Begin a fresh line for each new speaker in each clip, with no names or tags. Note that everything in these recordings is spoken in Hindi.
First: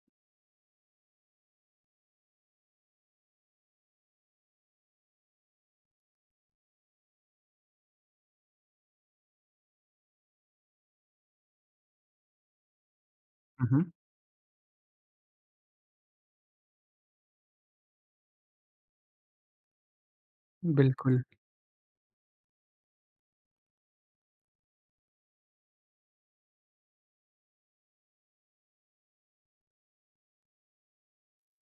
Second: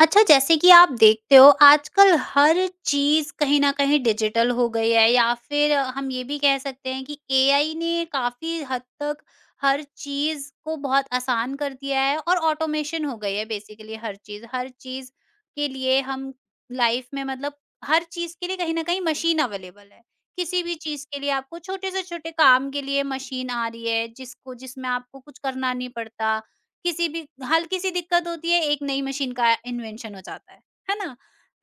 अच्छा जैसे कि आप देखते हो आजकल हर चीज़ कहीं न कहीं डिजिटल हो गई है या फिर हम ये भी कह सकते हैं कि एआई ने काफ़ी हद तक हर चीज़ को बहुत आसान कर दिया है और ऑटोमेशन हो गई है
हुँ,
बेसिकली हर चीज़। हर चीज़ के लिए हम लाइफ में मतलब हर चीज़ के लिए कहीं न कहीं मशीन अवेलेबल है। किसी भी
हुँ,
चीज़ के
बिल्कुल।
लिए आपको छोटे से छोटे काम के लिए मशीन आ रही है जिसको जिसमें आपको कुछ करना नहीं पड़ता। किसी भी हल्की सी दिक्कत होती है एक नई मशीन का इन्वेंशन हो जाता है ना?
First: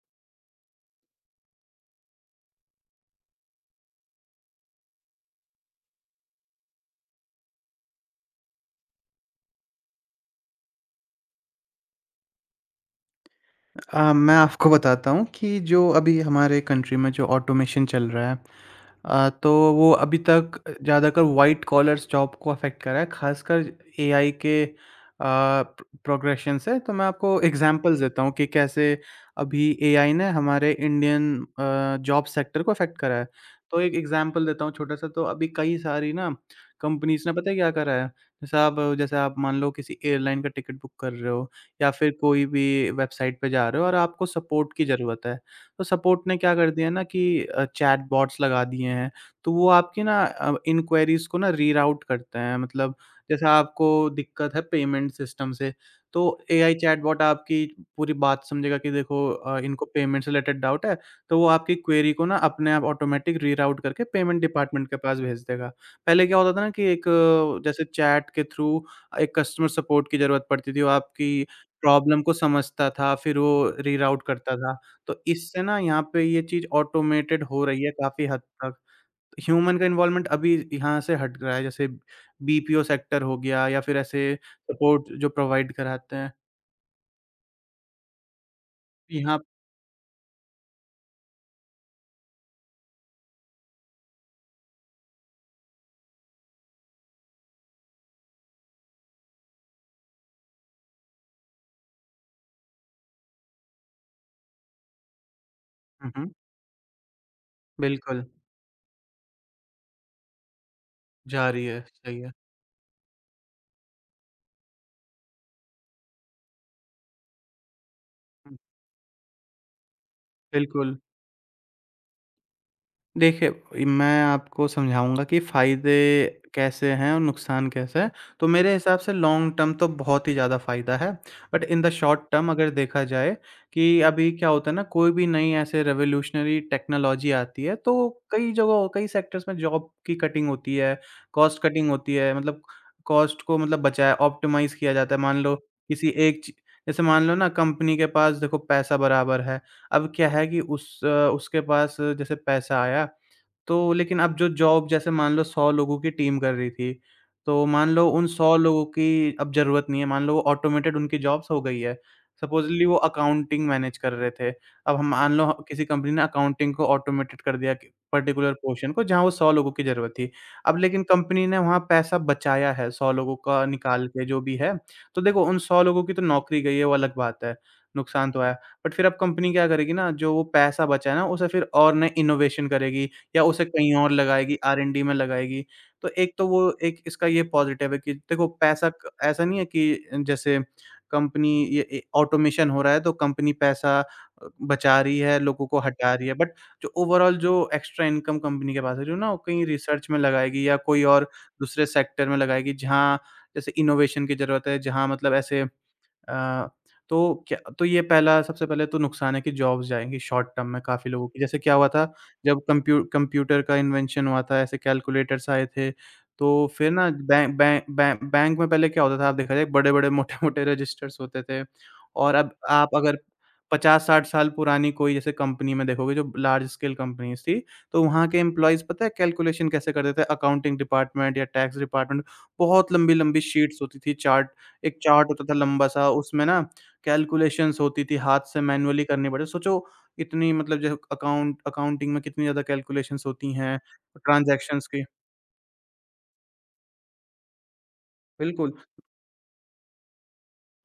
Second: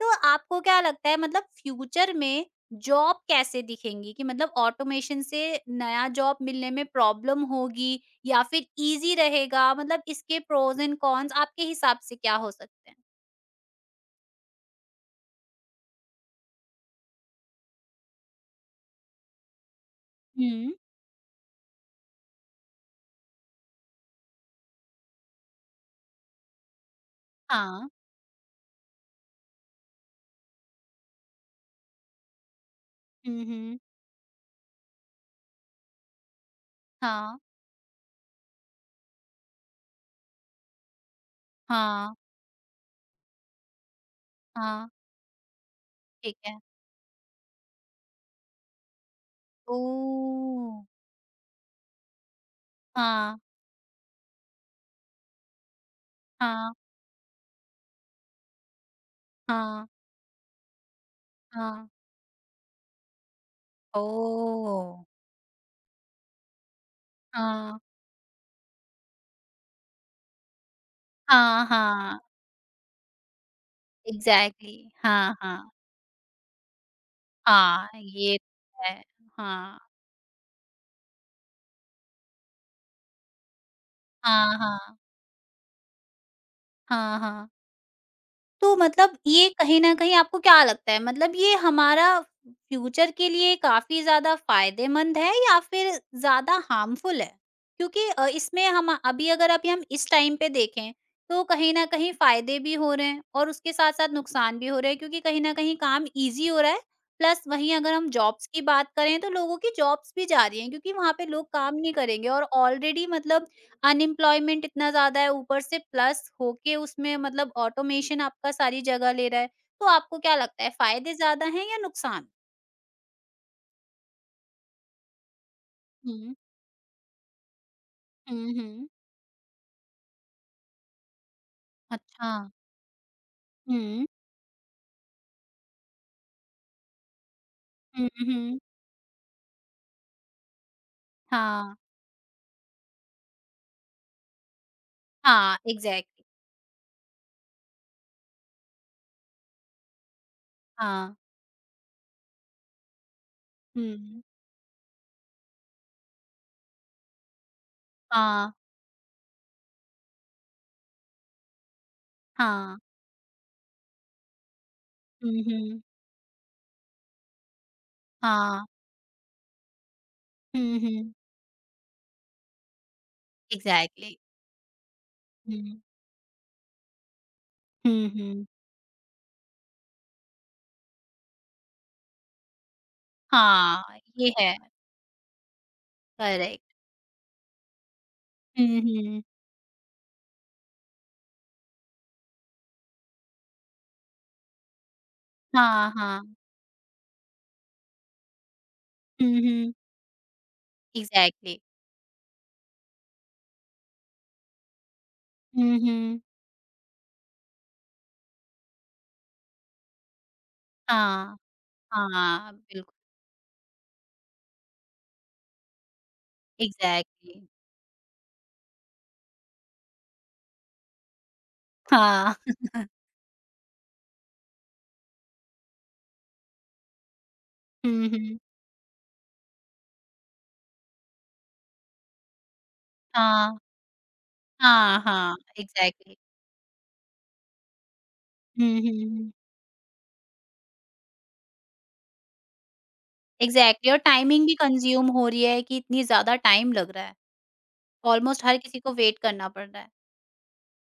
तो आपको क्या लगता है मतलब फ्यूचर में जॉब कैसे दिखेंगी कि मतलब ऑटोमेशन से नया जॉब मिलने में प्रॉब्लम होगी या फिर इजी रहेगा? मतलब इसके प्रोज एंड कॉन्स आपके हिसाब से क्या हो सकते हैं?
मैं आपको बताता हूँ कि जो अभी हमारे कंट्री में जो ऑटोमेशन चल रहा है, तो वो अभी तक
हम्म।
ज़्यादातर व्हाइट कॉलर्स जॉब को अफ़ेक्ट कर रहा है, ख़ासकर एआई के प्रोग्रेशन से। तो मैं आपको
हाँ।
एग्ज़ाम्पल्स देता हूँ कि कैसे अभी एआई ने हमारे इंडियन जॉब सेक्टर को अफ़ेक्ट करा है।
हम्म।
तो एक एग्ज़ाम्पल देता हूँ छोटा-सा, तो अभी कई सारी ना कंपनीज़ ने
हाँ,
पता है क्या करा है? जैसे आप मान लो किसी एयरलाइन का टिकट बुक कर रहे हो, या फिर
हाँ।
कोई भी वेबसाइट पे जा रहे हो और आपको सपोर्ट की
हाँ,
ज़रूरत है। तो सपोर्ट
ठीक
ने क्या
है।
कर दिया ना कि चैटबॉट्स लगा दिए हैं, तो वो
ओ,
आपकी ना इन्क्वायरीज़ को ना रीराउट करते हैं। मतलब
हाँ,
जैसे आपको दिक्कत है पेमेंट सिस्टम से, तो एआई
हाँ,
चैटबॉट आपकी पूरी बात समझेगा कि देखो इनको
हाँ,
पेमेंट से रिलेटेड डाउट है, तो वो आपकी
हाँ।
क्वेरी को ना अपने आप ऑटोमैटिक रीराउट
ओ,
करके पेमेंट डिपार्टमेंट के पास भेज देगा। पहले क्या होता था ना कि एक
हाँ,
जैसे चैट के थ्रू एक कस्टमर सपोर्ट की ज़रूरत पड़ती थी, वो आपकी
हाँ, हाँ।
प्रॉब्लम को समझता था, फिर वो रीराउट करता
एग्ज़ैक्टली,
था। तो
हाँ,
इससे
हाँ।
ना यहाँ पे ये चीज़ ऑटोमेटेड हो रही
हाँ,
है काफ़ी
ये
हद तक।
तो है।
ह्यूमन
हाँ।
का इन्वॉल्वमेंट अभी यहाँ से हट रहा है, जैसे बीपीओ सेक्टर हो गया या फिर ऐसे
हाँ, हाँ।
सपोर्ट जो प्रोवाइड कराते हैं।
हाँ, हाँ। तो मतलब
यहाँ।
ये कहीं न कहीं आपको क्या लगता है, मतलब ये हमारा फ्यूचर के लिए काफ़ी ज़्यादा फ़ायदेमंद है या फिर ज़्यादा हार्मफुल है? क्योंकि इसमें हम अभी अगर अभी हम इस टाइम पे देखें, तो कहीं न कहीं फ़ायदे भी हो रहे हैं और उसके साथ-साथ नुकसान भी हो रहे हैं क्योंकि कहीं न कहीं काम
हुँ, हुँ।
ईज़ी हो रहा है, प्लस वहीं अगर हम
बिल्कुल,
जॉब्स की बात करें तो लोगों की जॉब्स भी जा रही हैं क्योंकि वहाँ पे लोग
जा रही
काम
है,
नहीं
सही
करेंगे,
है।
और ऑलरेडी मतलब अनएम्प्लॉयमेंट इतना ज़्यादा है, ऊपर से प्लस होके उसमें मतलब ऑटोमेशन आपका
हुँ,
सारी जगह ले रहा है। तो आपको क्या लगता है
बिल्कुल।
फ़ायदे ज़्यादा हैं या नुकसान?
देखिए, इ मैं आपको समझाऊँगा कि
हुँ,
फ़ायदे कैसे हैं और नुकसान कैसे हैं। तो
हुँ,
मेरे
हुँ।
हिसाब से लॉन्ग टर्म तो बहुत ही ज़्यादा फ़ायदा है, बट इन द शॉर्ट
अच्छा।
टर्म अगर देखा जाए कि
हुँ,
अभी क्या होता है ना, कोई भी नई ऐसे रिवोल्यूशनरी टेक्नोलॉजी आती है,
हुँ,
तो कई
हुँ।
जगह कई सेक्टर्स में जॉब की कटिंग होती है, कॉस्ट
हाँ,
कटिंग होती है, मतलब कॉस्ट को मतलब बचाया ऑप्टिमाइज़ किया जाता है। मान लो
हाँ,
किसी
एग्ज़ैक्टली।
एक ची जैसे मान लो ना, कंपनी के पास देखो पैसा बराबर है। अब क्या है कि
हाँ,
उसके पास जैसे पैसा आया, तो लेकिन
हुँ,
अब जो जॉब जैसे मान लो 100 लोगों की टीम कर रही थी, तो मान लो उन
हाँ,
100 लोगों की अब ज़रूरत नहीं है, मान लो वो ऑटोमेटेड उनकी जॉब्स हो गई है।
हाँ,
सपोज़ली वो अकाउंटिंग मैनेज कर रहे थे, अब हम मान
हुँ,
लो
हुँ,
किसी कंपनी ने अकाउंटिंग को ऑटोमेटेड कर दिया कि पर्टिकुलर
हाँ,
पोर्शन को, जहाँ वो 100 लोगों की ज़रूरत थी। अब
हुँ,
लेकिन
हुँ,
कंपनी ने वहाँ पैसा बचाया है 100 लोगों का निकाल
एग्ज़ैक्टली।
के, जो भी है, तो देखो उन
हुँ,
100 लोगों की तो नौकरी गई है, वो अलग बात है,
हुँ,
नुकसान तो
हुँ,
आया। बट फिर अब कंपनी क्या करेगी ना, जो वो पैसा बचा है ना, उसे फिर और नए इनोवेशन करेगी या उसे कहीं
हाँ,
और
ये है,
लगाएगी, आर-एन-डी में लगाएगी। तो एक तो वो
करेक्ट।
एक इसका ये पॉज़िटिव है कि देखो
हुँ,
पैसा क
हुँ,
ऐसा नहीं है कि जैसे कंपनी ये ए ऑटोमेशन हो रहा है, तो कंपनी पैसा बचा रही है, लोगों को
हाँ,
हटा रही है।
हाँ,
बट जो ओवरॉल जो एक्स्ट्रा इनकम कंपनी के पास है, जो ना
हुँ,
वो कहीं
हुँ,
रिसर्च में लगाएगी या कोई और
एग्ज़ैक्टली।
दूसरे सेक्टर में लगाएगी, जहाँ जैसे इनोवेशन की ज़रूरत है, जहाँ मतलब ऐसे
हुँ, हुँ,
अ, तो क्या, तो ये पहला, सबसे पहले तो नुकसान है कि जॉब्स जाएँगी शॉर्ट टर्म में काफ़ी लोगों
हाँ।
की। जैसे क्या हुआ था,
हाँ,
जब
बिल्कुल।
कंप्यूटर का इन्वेंशन हुआ था, ऐसे कैलकुलेटर्स आए थे, तो फिर ना
एग्ज़ैक्टली,
बै बै बै बैंक में पहले क्या होता था, आप देखा जाए बड़े-बड़े, मोटे-मोटे रजिस्टर्स होते थे।
हाँ,
और अब आप अगर 50-60 साल पुरानी कोई जैसे कंपनी में देखोगे, जो लार्ज स्केल कंपनीज़ थी, तो
हुँ,
वहाँ
हुँ,
के एम्प्लॉइज़ पता है कैलकुलेशन कैसे करते थे अकाउंटिंग डिपार्टमेंट या टैक्स डिपार्टमेंट। बहुत लंबी-लंबी
हाँ,
शीट्स होती थी, चार्ट, एक
हाँ,
चार्ट
हाँ,
होता था लंबा-सा,
एग्ज़ैक्टली।
उसमें ना कैलकुलेशंस होती थी, हाथ से
हुँ, हुँ,
मैनुअली करनी
हुँ,
पड़े। सोचो, इतनी मतलब जो अकाउंटिंग में कितनी ज़्यादा कैलकुलेशंस होती हैं,
एग्ज़ैक्टली और टाइमिंग भी
ट्रांज़ैक्शंस की।
कंज़्यूम हो रही है कि इतनी ज़्यादा टाइम लग रहा है, ऑलमोस्ट हर
बिल्कुल।
किसी को वेट करना पड़ रहा है।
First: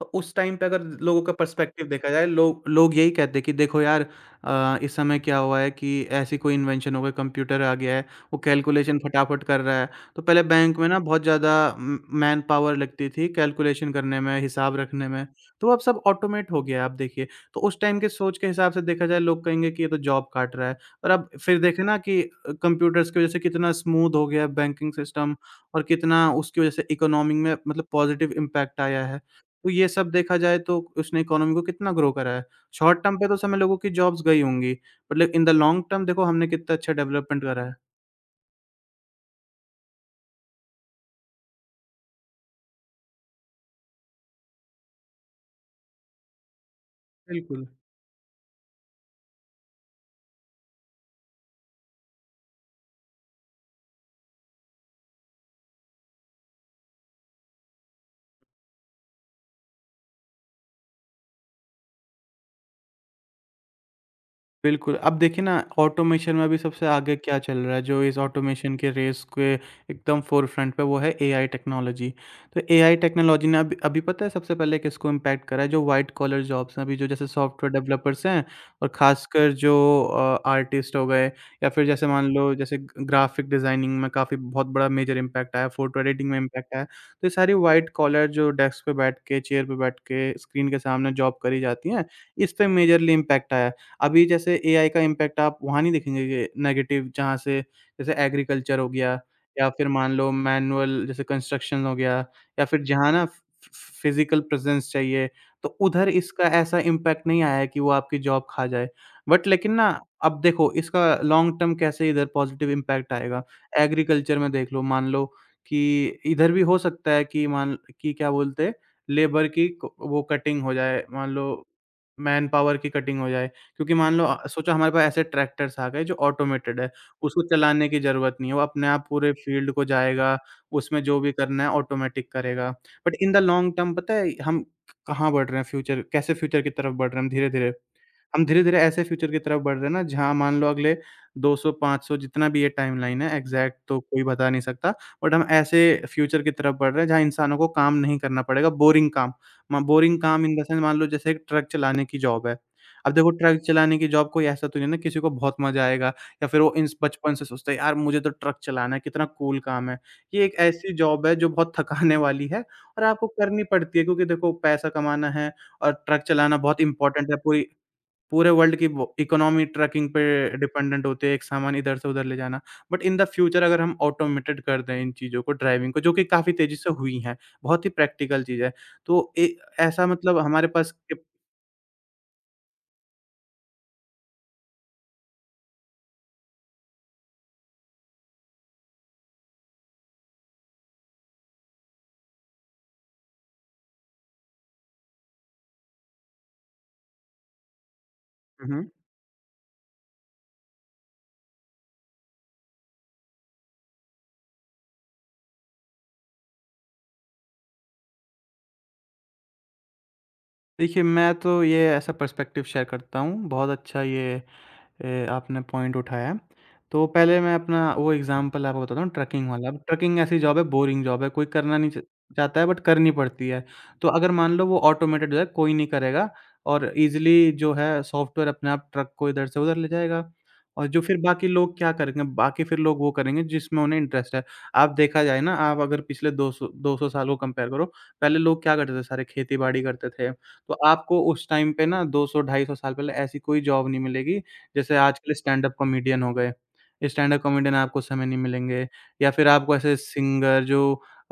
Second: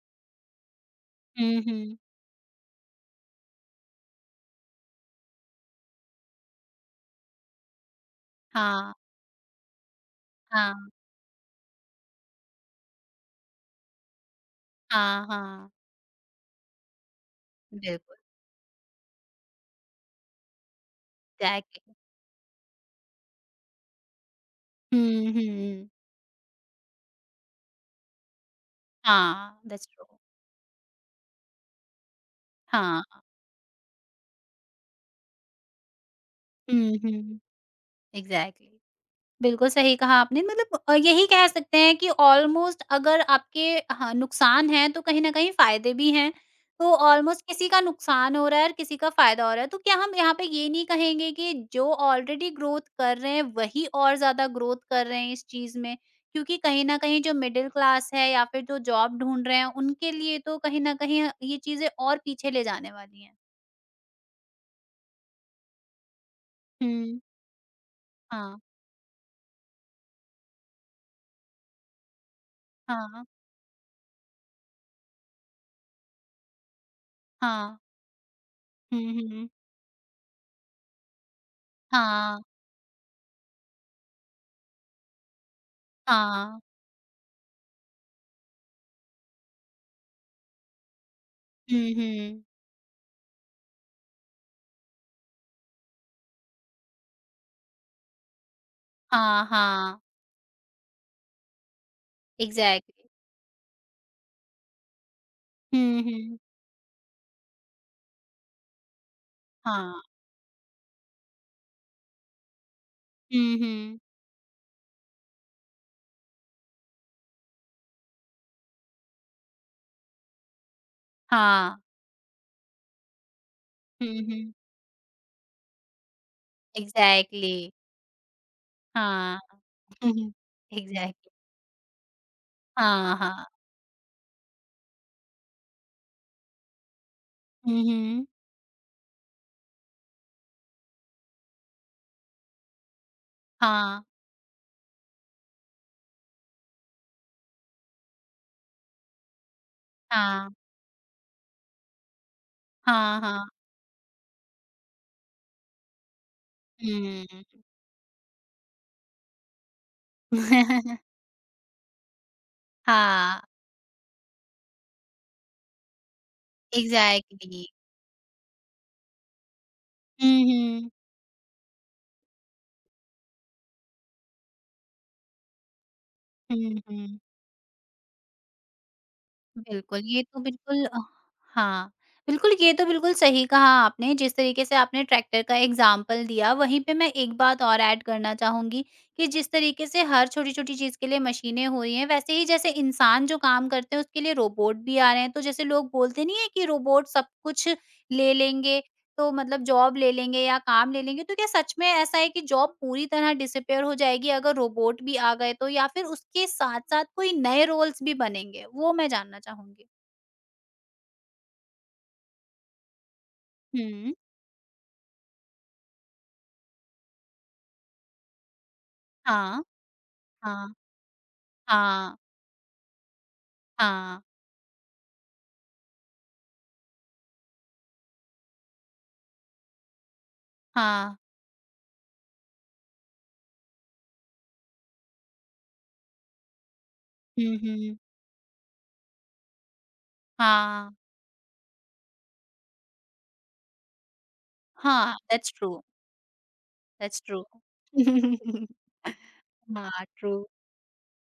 तो उस टाइम पे अगर लोगों का
हुँ,
पर्सपेक्टिव
हुँ,
देखा जाए, लोग लोग यही कहते हैं कि देखो यार, इस समय क्या हुआ है कि ऐसी कोई इन्वेंशन हो गई, कंप्यूटर आ गया है, वो
हाँ,
कैलकुलेशन फटाफट कर रहा है। तो पहले
हाँ,
बैंक में ना बहुत ज़्यादा म मैन पावर लगती थी कैलकुलेशन करने में, हिसाब रखने
हाँ,
में, तो
हाँ,
अब सब ऑटोमेट हो गया है, आप देखिए। तो उस टाइम के
बिल्कुल।
सोच के हिसाब से देखा जाए, लोग कहेंगे कि ये तो जॉब काट रहा है। और अब फिर देखें
एग्ज़ैक्टली,
ना कि कंप्यूटर्स की वजह से कितना स्मूथ हो गया है बैंकिंग
हुँ,
सिस्टम, और
हुँ,
कितना उसकी वजह से इकोनॉमी में मतलब पॉजिटिव इम्पैक्ट आया है।
हाँ,
तो
दैट्स
ये
ट्रू,
सब देखा जाए, तो उसने इकोनॉमी को कितना ग्रो करा है। शॉर्ट
हाँ,
टर्म पे तो समय लोगों की जॉब्स गई होंगी, but in the long term देखो हमने कितना अच्छा
हुँ, हुँ,
डेवलपमेंट करा है।
एग्ज़ैक्टली। बिल्कुल सही कहा आपने, मतलब यही कह सकते हैं कि ऑलमोस्ट, अगर आपके हाँ, नुकसान हैं तो कहीं न कहीं फ़ायदे भी हैं। तो ऑलमोस्ट
बिल्कुल।
किसी का नुकसान हो रहा है और किसी का फ़ायदा हो रहा है। तो क्या हम यहाँ पे ये नहीं कहेंगे कि जो ऑलरेडी ग्रोथ कर रहे हैं वही और ज़्यादा ग्रोथ कर रहे हैं इस चीज़ में? क्योंकि कहीं न कहीं जो मिडल क्लास है या फिर जो जॉब ढूँढ रहे हैं उनके लिए तो कहीं न कहीं ये चीज़ें और पीछे ले जाने वाली हैं।
बिल्कुल, अब देखिए ना, ऑटोमेशन में अभी सबसे आगे
हुँ,
क्या चल रहा है, जो इस
हाँ,
ऑटोमेशन के रेस के एकदम फ़ोरफ्रंट पे, वो है एआई टेक्नोलॉजी। तो एआई
हाँ,
टेक्नोलॉजी ने अभी अभी पता है सबसे पहले किसको इम्पैक्ट करा है, जो व्हाइट कॉलर जॉब्स हैं अभी, जो जैसे सॉफ्टवेयर
हाँ।
डेवलपर्स हैं और
हुँ, हुँ।
ख़ासकर जो आर्टिस्ट हो गए, या फिर जैसे मान
हाँ,
लो जैसे ग ग्राफ़िक डिज़ाइनिंग में काफ़ी बहुत बड़ा मेजर इम्पैक्ट आया, फ़ोटो एडिटिंग में
हाँ।
इम्पैक्ट आया। तो ये सारी व्हाइट कॉलर जो डेस्क पे बैठ के, चेयर पे बैठ के, स्क्रीन के सामने जॉब करी
हुँ,
जाती हैं,
हुँ।
इस पे मेजरली इम्पैक्ट आया। अभी जैसे एआई का इम्पैक्ट आप वहाँ नहीं देखेंगे ये नेगेटिव, जहाँ से जैसे एग्रीकल्चर हो गया,
हाँ,
या फिर
हाँ,
मान लो मैनुअल जैसे कंस्ट्रक्शन हो गया, या फिर
एग्ज़ैक्टली।
जहाँ ना फिजिकल प्रेजेंस चाहिए, तो
हुँ,
उधर
हुँ,
इसका ऐसा इम्पैक्ट नहीं आया है कि वो आपकी जॉब खा जाए। बट लेकिन ना,
हाँ।
अब देखो इसका लॉन्ग टर्म कैसे इधर पॉजिटिव इम्पैक्ट आएगा।
हुँ, हुँ,
एग्रीकल्चर में देख लो, मान लो कि इधर भी हो सकता है कि, मान कि क्या बोलते हैं, लेबर की क वो कटिंग हो जाए, मान लो
हाँ।
मैन पावर की कटिंग हो जाए। क्योंकि मान
हुँ,
लो
हुँ,
सोचो हमारे पास ऐसे ट्रैक्टर्स आ गए जो ऑटोमेटेड है, उसको
एग्ज़ैक्टली।
चलाने की ज़रूरत नहीं है, वो अपने आप पूरे
हाँ।
फ़ील्ड को जाएगा, उसमें जो
एग्ज़ैक्टली।
भी करना है ऑटोमेटिक करेगा।
हाँ,
बट इन द
हाँ।
लॉन्ग टर्म पता है हम कहाँ बढ़ रहे हैं, फ्यूचर कैसे, फ्यूचर की तरफ बढ़ रहे हैं हम धीरे-धीरे?
हुँ, हुँ,
हम धीरे-धीरे ऐसे फ्यूचर की तरफ बढ़ रहे हैं ना, जहाँ मान लो अगले 200-500, जितना भी ये टाइमलाइन है एग्ज़ैक्ट तो
हाँ,
कोई बता नहीं सकता। बट हम ऐसे फ्यूचर की तरफ बढ़ रहे हैं, जहाँ इंसानों को काम नहीं करना पड़ेगा, बोरिंग काम। म बोरिंग काम
हाँ,
इन द सेंस, मान लो जैसे एक ट्रक चलाने की जॉब है। अब
हाँ,
देखो,
हाँ।
ट्रक चलाने की जॉब कोई ऐसा तो नहीं है ना, किसी को बहुत मज़ा आएगा, या फिर वो इंस बचपन से
हुँ।
सोचता है, यार मुझे तो ट्रक चलाना है, कितना कूल काम है। ये एक ऐसी जॉब है जो बहुत थकाने वाली है और आपको
हाँ,
करनी पड़ती है, क्योंकि देखो पैसा कमाना है, और ट्रक चलाना बहुत इम्पोर्टेंट है।
एग्ज़ैक्टली।
पूरी पूरे वर्ल्ड की वो इकोनॉमी ट्रकिंग पे
हुँ, हुँ।
डिपेंडेंट होती है, एक सामान इधर से उधर ले जाना। बट इन द फ्यूचर अगर हम ऑटोमेटेड कर दें इन चीज़ों को, ड्राइविंग को, जो कि काफ़ी तेज़ी
हुँ,
से हुई
हुँ।
हैं, बहुत ही प्रैक्टिकल चीज़ है। तो ए
बिल्कुल,
ऐसा,
ये
मतलब
तो
हमारे
बिल्कुल
पास।
हाँ, बिल्कुल ये तो बिल्कुल सही कहा आपने, जिस तरीके से आपने ट्रैक्टर का एग्ज़ाम्पल दिया, वहीं पे मैं एक बात और ऐड करना चाहूँगी कि जिस तरीके से हर छोटी-छोटी चीज़ के लिए मशीनें हो रही हैं, वैसे ही जैसे इंसान जो काम करते हैं उसके लिए रोबोट भी आ रहे हैं। तो जैसे लोग बोलते नहीं है कि रोबोट सब कुछ ले
हुँ,
लेंगे,
हुँ।
तो मतलब जॉब ले लेंगे या काम ले लेंगे, तो क्या सच में ऐसा है कि जॉब पूरी तरह डिसअपियर हो जाएगी अगर रोबोट भी आ गए तो, या फिर उसके साथ साथ कोई नए रोल्स भी बनेंगे? वो मैं जानना चाहूँगी।
देखिए, मैं तो ये ऐसा पर्सपेक्टिव शेयर करता हूँ, बहुत अच्छा
हुँ।
ये आपने पॉइंट उठाया। तो पहले मैं अपना वो एग्ज़ाम्पल आपको बताता हूँ ट्रकिंग
हाँ,
वाला। अब ट्रकिंग ऐसी जॉब है,
हाँ,
बोरिंग जॉब है, कोई करना नहीं च
हाँ,
चाहता है, बट करनी पड़ती है। तो
हाँ,
अगर मान लो वो ऑटोमेटेड है, कोई नहीं करेगा, और ईज़िली जो है सॉफ्टवेयर अपने आप ट्रक को इधर से उधर ले जाएगा। और जो
हाँ।
फिर बाकी लोग क्या करेंगे, बाकी फिर लोग वो करेंगे जिसमें उन्हें इंटरेस्ट है। आप देखा जाए ना, आप अगर पिछले 200 साल को
हुँ,
कंपेयर करो,
हुँ।
पहले लोग क्या करते थे, सारे खेती-बाड़ी करते थे। तो
हाँ,
आपको उस टाइम पे ना, 200 250 साल पहले ऐसी कोई जॉब नहीं मिलेगी, जैसे
हाँ,
आजकल
दैट्स ट्रू,
स्टैंड-अप कॉमेडियन हो गए,
दैट्स
स्टैंड-अप
ट्रू।
कॉमेडियन आपको समय नहीं मिलेंगे, या फिर आपको ऐसे
हाँ, ट्रू।
सिंगर, जो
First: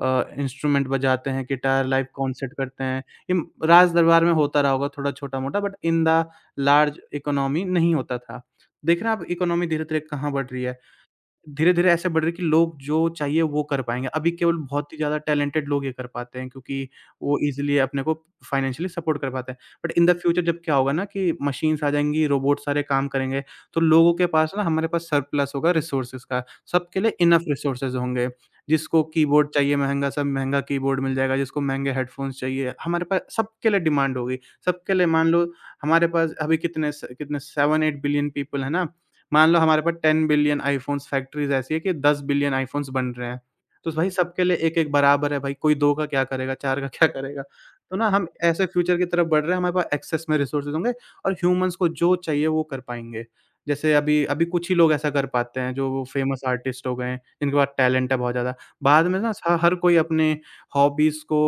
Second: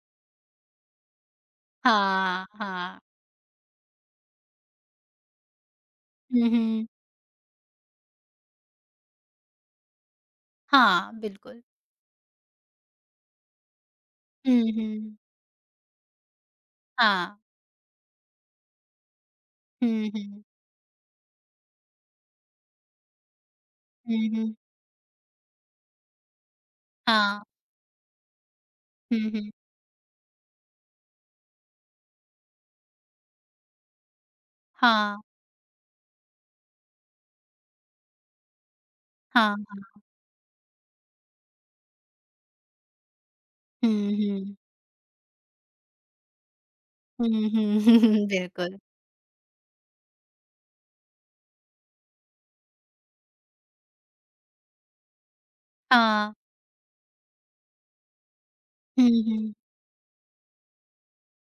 इंस्ट्रूमेंट बजाते हैं, गिटार लाइव
हाँ,
कॉन्सर्ट करते
हाँ।
हैं। इम राज दरबार में होता रहा होगा थोड़ा छोटा-मोटा, but in the
hmm, hmm.
Large economy नहीं होता था। देख रहे हैं आप, इकोनॉमी धीरे-धीरे कहाँ बढ़ रही है।
हाँ, बिल्कुल।
धीरे-धीरे ऐसे बढ़ रही है कि लोग जो चाहिए वो कर पाएँगे। अभी केवल
हुँ,
बहुत ही
हुँ।
ज़्यादा टैलेंटेड लोग ये कर पाते हैं, क्योंकि वो
हाँ।
ईज़िली अपने को फ़ाइनेंशियली सपोर्ट कर पाते हैं। But in
hmm,
the
hmm.
Future जब क्या होगा ना, कि मशीन्स आ जाएँगी, रोबोट सारे काम करेंगे, तो लोगों
हुँ,
के पास
हुँ।
ना, हमारे पास सरप्लस होगा रिसोर्सेज़ का। सबके लिए इनफ़
हाँ।
रिसोर्सेज़ होंगे। जिसको
हुँ,
कीबोर्ड
हुँ।
चाहिए महँगा, सब महँगा कीबोर्ड मिल जाएगा, जिसको महँगे हेडफ़ोन्स चाहिए, हमारे पास सबके लिए डिमांड होगी। सबके लिए
हाँ।
मान लो हमारे पास अभी कितने 7-8 बिलियन पीपल है ना? मान लो
हाँ।
हमारे पास 10 बिलियन आईफ़ोन्स फैक्ट्रीज़ ऐसी है कि 10 बिलियन आईफ़ोन्स बन रहे हैं।
हुँ,
तो भाई सबके
हुँ।
लिए एक-एक बराबर है भाई, कोई 2 का क्या करेगा, 4 का क्या
हुँ,
करेगा?
हुँ।
तो ना हम ऐसे
बिल्कुल।
फ्यूचर की तरफ बढ़ रहे हैं, हमारे पास एक्सेस में रिसोर्सेज़ होंगे और ह्यूमन्स को जो चाहिए वो कर पाएँगे। जैसे अभी अभी कुछ ही लोग ऐसा कर पाते हैं जो
हाँ।
फ़ेमस आर्टिस्ट हो गए हैं, जिनके पास टैलेंट है बहुत ज़्यादा। बाद
हुँ,
में ना स
हुँ।
हर कोई अपने हॉबीज़ को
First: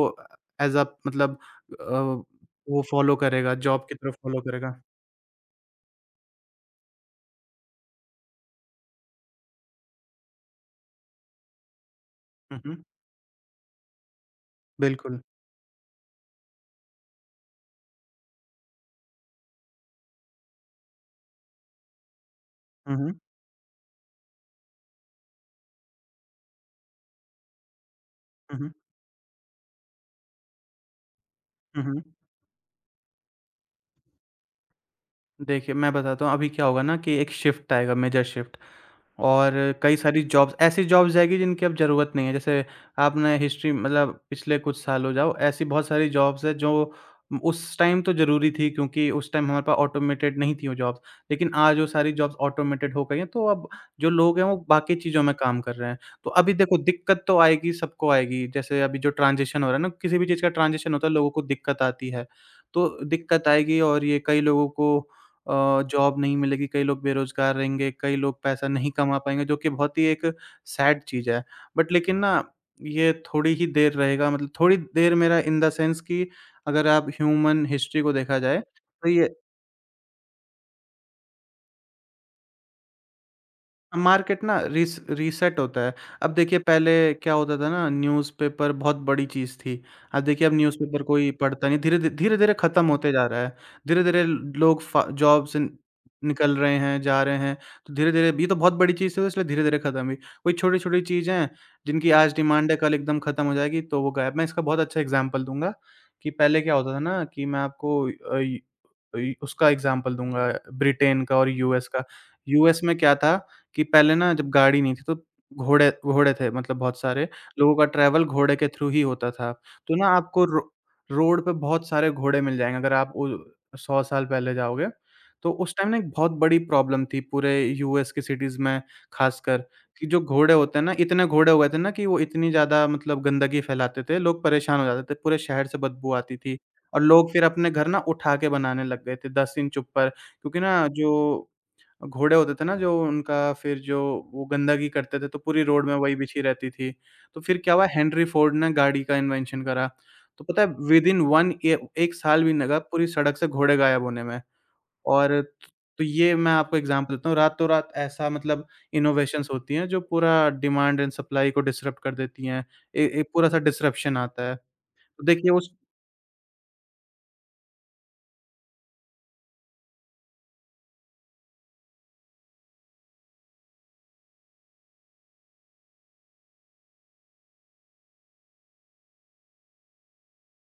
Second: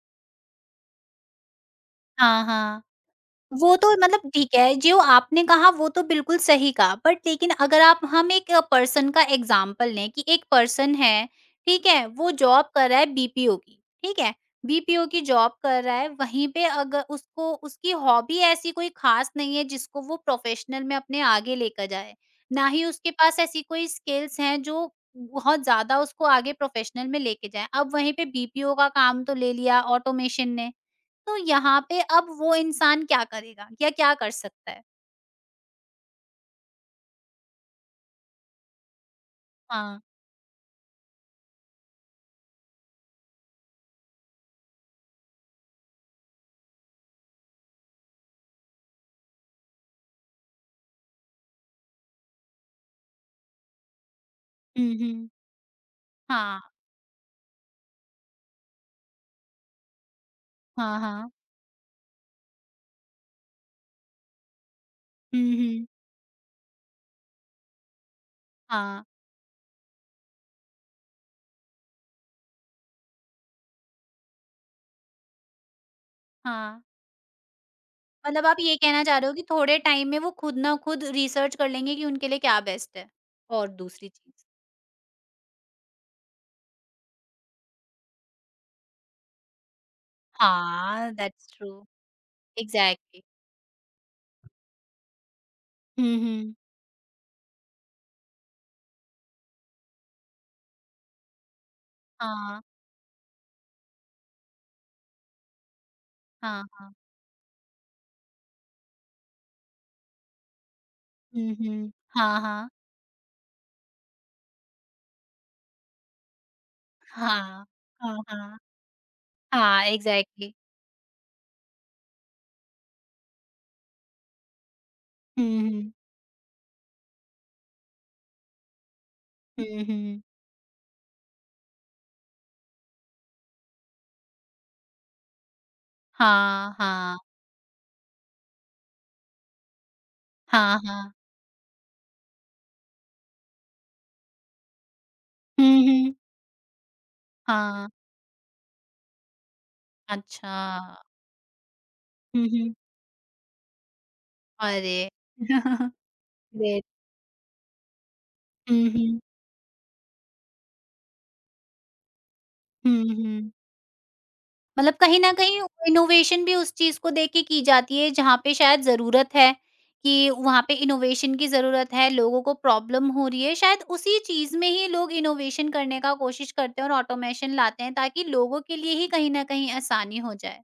एज़ अ मतलब अ,
हाँ, हाँ।
वो फ़ॉलो करेगा,
वो
जॉब
तो
की तरफ
मतलब
फ़ॉलो
ठीक है,
करेगा।
जो आपने कहा वो तो बिल्कुल सही कहा, बट लेकिन अगर आप हम एक पर्सन का एग्ज़ाम्पल लें कि एक पर्सन है, ठीक है? वो
हुँ,
जॉब
हुँ।
कर रहा है बीपीओ की, ठीक है? बीपीओ की
बिल्कुल।
जॉब कर रहा है, वहीं पे अगर उसको उसकी हॉबी ऐसी कोई ख़ास नहीं है जिसको वो प्रोफ़ेशनल में अपने आगे लेकर जाए। ना ही
हुँ,
उसके
हुँ।
पास ऐसी कोई स्किल्स हैं जो बहुत ज़्यादा उसको आगे प्रोफ़ेशनल में लेके जाएँ। अब वहीं पे
हुँ, हुँ।
बीपीओ का काम तो ले लिया ऑटोमेशन ने। तो यहाँ
हुँ,
पे
हुँ।
अब वो इंसान क्या करेगा या क्या कर सकता है?
देखिए, मैं बताता हूँ अभी क्या होगा ना कि एक शिफ्ट आएगा मेजर शिफ्ट और कई
हाँ।
सारी जॉब्स ऐसी जॉब्स आएगी जिनकी अब ज़रूरत नहीं है। जैसे आपने हिस्ट्री मतलब पिछले कुछ सालों जाओ ऐसी बहुत सारी जॉब्स हैं जो उस टाइम तो ज़रूरी थी क्योंकि उस टाइम हमारे पास ऑटोमेटेड नहीं थी वो जॉब्स। लेकिन आज वो सारी जॉब्स ऑटोमेटेड हो गई हैं तो अब जो लोग हैं वो
हुँ,
बाकी चीज़ों
हुँ।
में काम कर रहे हैं। तो अभी
हाँ।
देखो दिक्कत तो आएगी, सबको आएगी। जैसे अभी जो ट्रांज़िशन हो रहा है ना किसी भी चीज़ का ट्रांज़िशन
हाँ,
होता है लोगों
हाँ।
को दिक्कत आती है। तो दिक्कत आएगी और ये कई लोगों को
हुँ, हुँ।
जॉब नहीं मिलेगी, कई लोग बेरोज़गार रहेंगे, कई लोग पैसा नहीं
हाँ,
कमा पाएँगे, जो कि बहुत ही एक सैड चीज़ है। बट लेकिन ना ये थोड़ी ही देर रहेगा मतलब थोड़ी देर मेरा इन द सेंस कि
हाँ।
अगर आप ह्यूमन हिस्ट्री को देखा
मतलब आप
जाए,
ये कहना
तो
चाह रहे हो
ये
कि थोड़े टाइम में वो खुद ना खुद रिसर्च कर लेंगे कि उनके लिए क्या बेस्ट है और दूसरी
मार्केट
चीज़।
ना रिस रीसेट होता है। अब देखिए पहले क्या होता था ना न्यूज़पेपर बहुत बड़ी चीज़ थी। अब देखिए अब न्यूज़पेपर
हाँ,
कोई
दैट्स
पढ़ता
ट्रू।
नहीं धीरे-धीरे धीरे-धीरे ख़त्म होते
एग्ज़ैक्टली।
जा रहा है। धीरे-धीरे लोग फ जॉब से
हुँ, हुँ।
निकल रहे हैं, जा रहे हैं, तो धीरे-धीरे ये तो बहुत बड़ी चीज़ थी तो इसलिए धीरे-धीरे ख़त्म हुई। कोई छोटी-छोटी चीज़ें हैं जिनकी आज
हाँ,
डिमांड है कल एकदम ख़त्म हो जाएगी तो वो गायब मैं इसका बहुत अच्छा एग्ज़ाम्पल दूँगा कि पहले
हाँ,
क्या
हाँ।
होता था ना कि मैं आपको अ, य इ उसका एग्ज़ाम्पल दूँगा ब्रिटेन का और
हुँ,
यूएस
हुँ।
का।
हाँ, हाँ।
यूएस में क्या था कि पहले ना जब गाड़ी नहीं थी तो घोड़े घोड़े थे मतलब बहुत सारे,
हाँ,
लोगों का
हाँ,
ट्रैवल घोड़े
हाँ।
के थ्रू ही होता था।
हाँ,
तो ना आपको
एग्ज़ैक्टली।
रो रोड पे बहुत सारे घोड़े मिल जाएँगे अगर आप उ 100 साल पहले जाओगे। तो
हुँ,
उस टाइम
हुँ।
ना एक बहुत बड़ी प्रॉब्लम थी पूरे यूएस की सिटीज़ में ख़ासकर
हुँ,
कि जो
हुँ।
घोड़े होते हैं ना, इतने घोड़े हो गए थे ना कि वो इतनी ज़्यादा मतलब गंदगी फैलाते थे, लोग परेशान हो जाते थे, पूरे शहर से बदबू आती थी।
हाँ,
और
हाँ।
लोग फिर अपने घर ना उठा के बनाने लग गए थे 10 इंच ऊपर क्योंकि
हाँ,
ना
हाँ।
जो घोड़े होते थे ना जो उनका फिर जो वो गंदगी करते थे तो पूरी
हुँ,
रोड में
हुँ।
वही बिछी रहती थी। तो फिर क्या हुआ
हाँ।
हेनरी फ़ोर्ड ने गाड़ी का इन्वेंशन करा। तो
अच्छा।
पता है विदिन 1
हुँ,
साल भी नहीं
हुँ।
लगा पूरी सड़क से घोड़े गायब होने में।
अरे!
और तो ये मैं आपको
ग्रेट।
एग्ज़ाम्पल देता हूँ रातों-रात ऐसा मतलब
हुँ, हुँ।
इनोवेशंस होती हैं जो पूरा डिमांड एंड सप्लाई को डिसरप्ट कर देती हैं।
हुँ,
ए एक
हुँ।
पूरा-सा डिसरप्शन आता है।
मतलब कहीं
तो
न
देखिए
कहीं
उस
इनोवेशन भी उस चीज़ को देख के की जाती है जहाँ पे शायद ज़रूरत है, कि वहाँ पे इनोवेशन की ज़रूरत है, लोगों को प्रॉब्लम हो रही है, शायद उसी चीज़ में ही लोग इनोवेशन करने का कोशिश करते हैं और ऑटोमेशन लाते हैं ताकि लोगों के लिए ही कहीं न कहीं आसानी हो जाए।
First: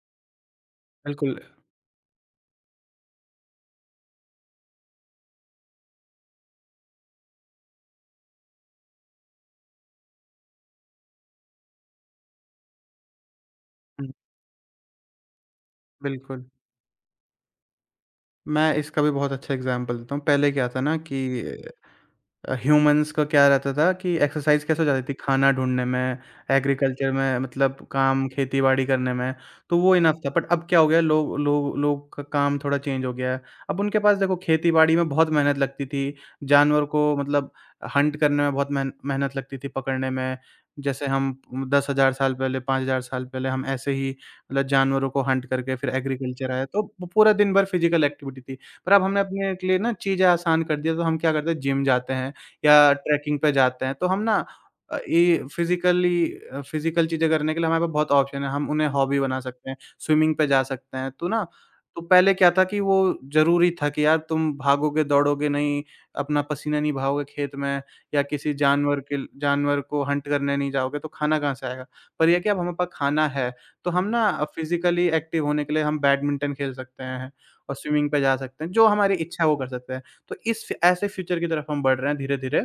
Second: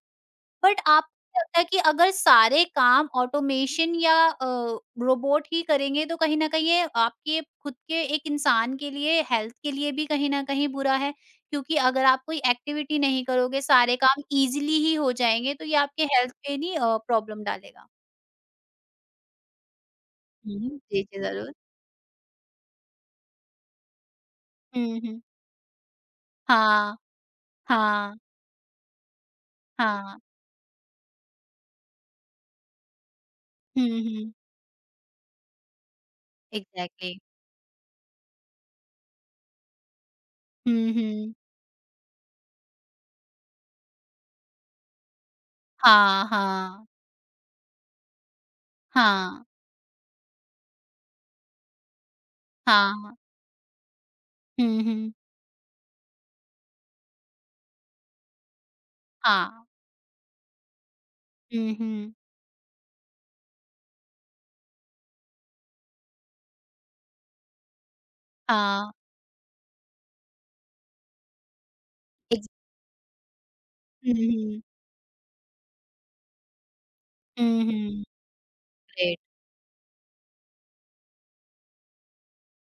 बट आपको
बिल्कुल।
क्या लगता है कि अगर सारे काम ऑटोमेशन या रोबोट ही करेंगे तो कहीं ना कहीं ये आपके खुद के एक इंसान के लिए हेल्थ के लिए भी कहीं ना कहीं बुरा है, क्योंकि अगर आप कोई एक्टिविटी नहीं करोगे, सारे
हुँ,
काम इजीली ही हो जाएंगे, तो ये आपके हेल्थ
बिल्कुल।
पे नहीं प्रॉब्लम डालेगा?
मैं इसका भी बहुत अच्छा एग्ज़ाम्पल देता हूँ। पहले क्या था ना
जी जी,
कि
जरूर।
ह्यूमन्स का क्या रहता था कि एक्सरसाइज कैसे हो
हम्म,
जाती थी
हम्म,
खाना ढूँढने में,
हाँ,
एग्रीकल्चर में मतलब
हाँ,
काम खेती-बाड़ी करने में, तो वो
हाँ,
इनफ था। बट अब क्या हो गया लोग लोग लोग का काम थोड़ा चेंज हो गया है। अब
हम्म,
उनके पास
हम्म,
देखो खेती-बाड़ी में बहुत मेहनत लगती थी, जानवर को
एग्जैक्टली,
मतलब हंट करने में बहुत मेहनत लगती थी पकड़ने में।
हम्म,
जैसे हम
हम्म,
10,000 साल पहले, 5,000 साल पहले हम ऐसे ही मतलब जानवरों को हंट करके फिर
हाँ,
एग्रीकल्चर आया, तो
हाँ,
वो पूरा दिन भर फिज़िकल एक्टिविटी थी। पर अब हमने
हाँ,
अपने के लिए ना चीज़ें आसान कर दी है, तो हम क्या करते हैं जिम जाते हैं या
हाँ,
ट्रैकिंग पे जाते हैं, तो हम ना
हम्म,
अ,
हम्म,
ये फिज़िकली फिज़िकल चीज़ें करने के लिए हमारे पास बहुत ऑप्शन है, हम उन्हें हॉबी बना
हाँ,
सकते हैं, स्विमिंग पे जा सकते हैं, तो ना
हम्म,
तो
हम्म,
पहले क्या था कि वो ज़रूरी था कि यार तुम भागोगे, दौड़ोगे नहीं, अपना पसीना नहीं बहाओगे खेत में या किसी
हाँ,
जानवर को हंट करने नहीं जाओगे, तो खाना कहाँ से आएगा? पर ये है
एग्ज़
कि अब हमारे पास खाना है, तो हम ना
हुँ,
फिज़िकली एक्टिव होने के लिए हम बैडमिंटन खेल सकते हैं
हुँ, हुँ,
और
हुँ।
स्विमिंग पे जा सकते हैं, जो हमारी
ग्रेट।
इच्छा है वो कर सकते हैं। तो इस फ ऐसे फ्यूचर की तरफ हम बढ़ रहे हैं धीरे-धीरे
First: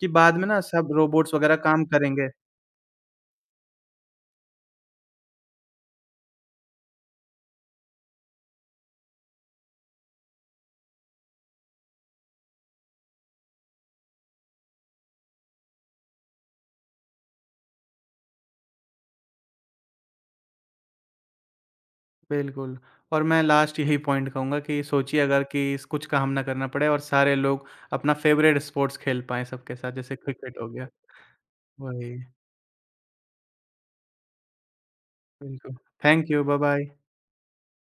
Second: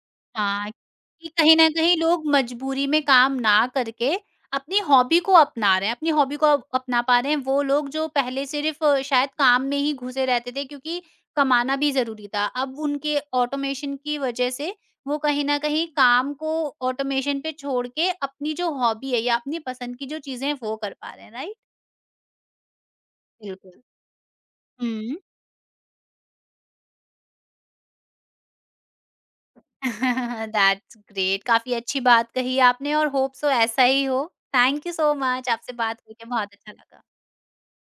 कि बाद में ना
हाँ,
सब
कि
रोबोट्स
कहीं
वगैरह
न
काम
कहीं लोग
करेंगे।
मजबूरी में काम ना करके अपनी हॉबी को अपना रहे हैं, अपनी हॉबी को अब अपना पा रहे हैं वो लोग जो पहले सिर्फ़ शायद काम में ही घुसे रहते थे क्योंकि कमाना भी ज़रूरी था। अब उनके ऑटोमेशन की वज़ह से वो कहीं न कहीं काम को ऑटोमेशन पे छोड़ के अपनी जो हॉबी है या अपनी पसंद की जो चीज़ें हैं वो कर पा रहे हैं, राइट?
बिल्कुल, और मैं लास्ट
बिल्कुल।
यही पॉइंट कहूँगा कि
हुँ।
सोचिए अगर कि इस कुछ काम ना करना पड़े और सारे लोग अपना फ़ेवरेट स्पोर्ट्स खेल पाएँ सबके साथ, जैसे क्रिकेट हो गया।
दैट्स ग्रेट, काफी अच्छी
वही,
बात कही आपने और होप सो ऐसा ही हो। थैंक यू सो मच, आपसे
बिल्कुल।
बात करके
थैंक यू,
बहुत अच्छा
बाय-बाय।
लगा।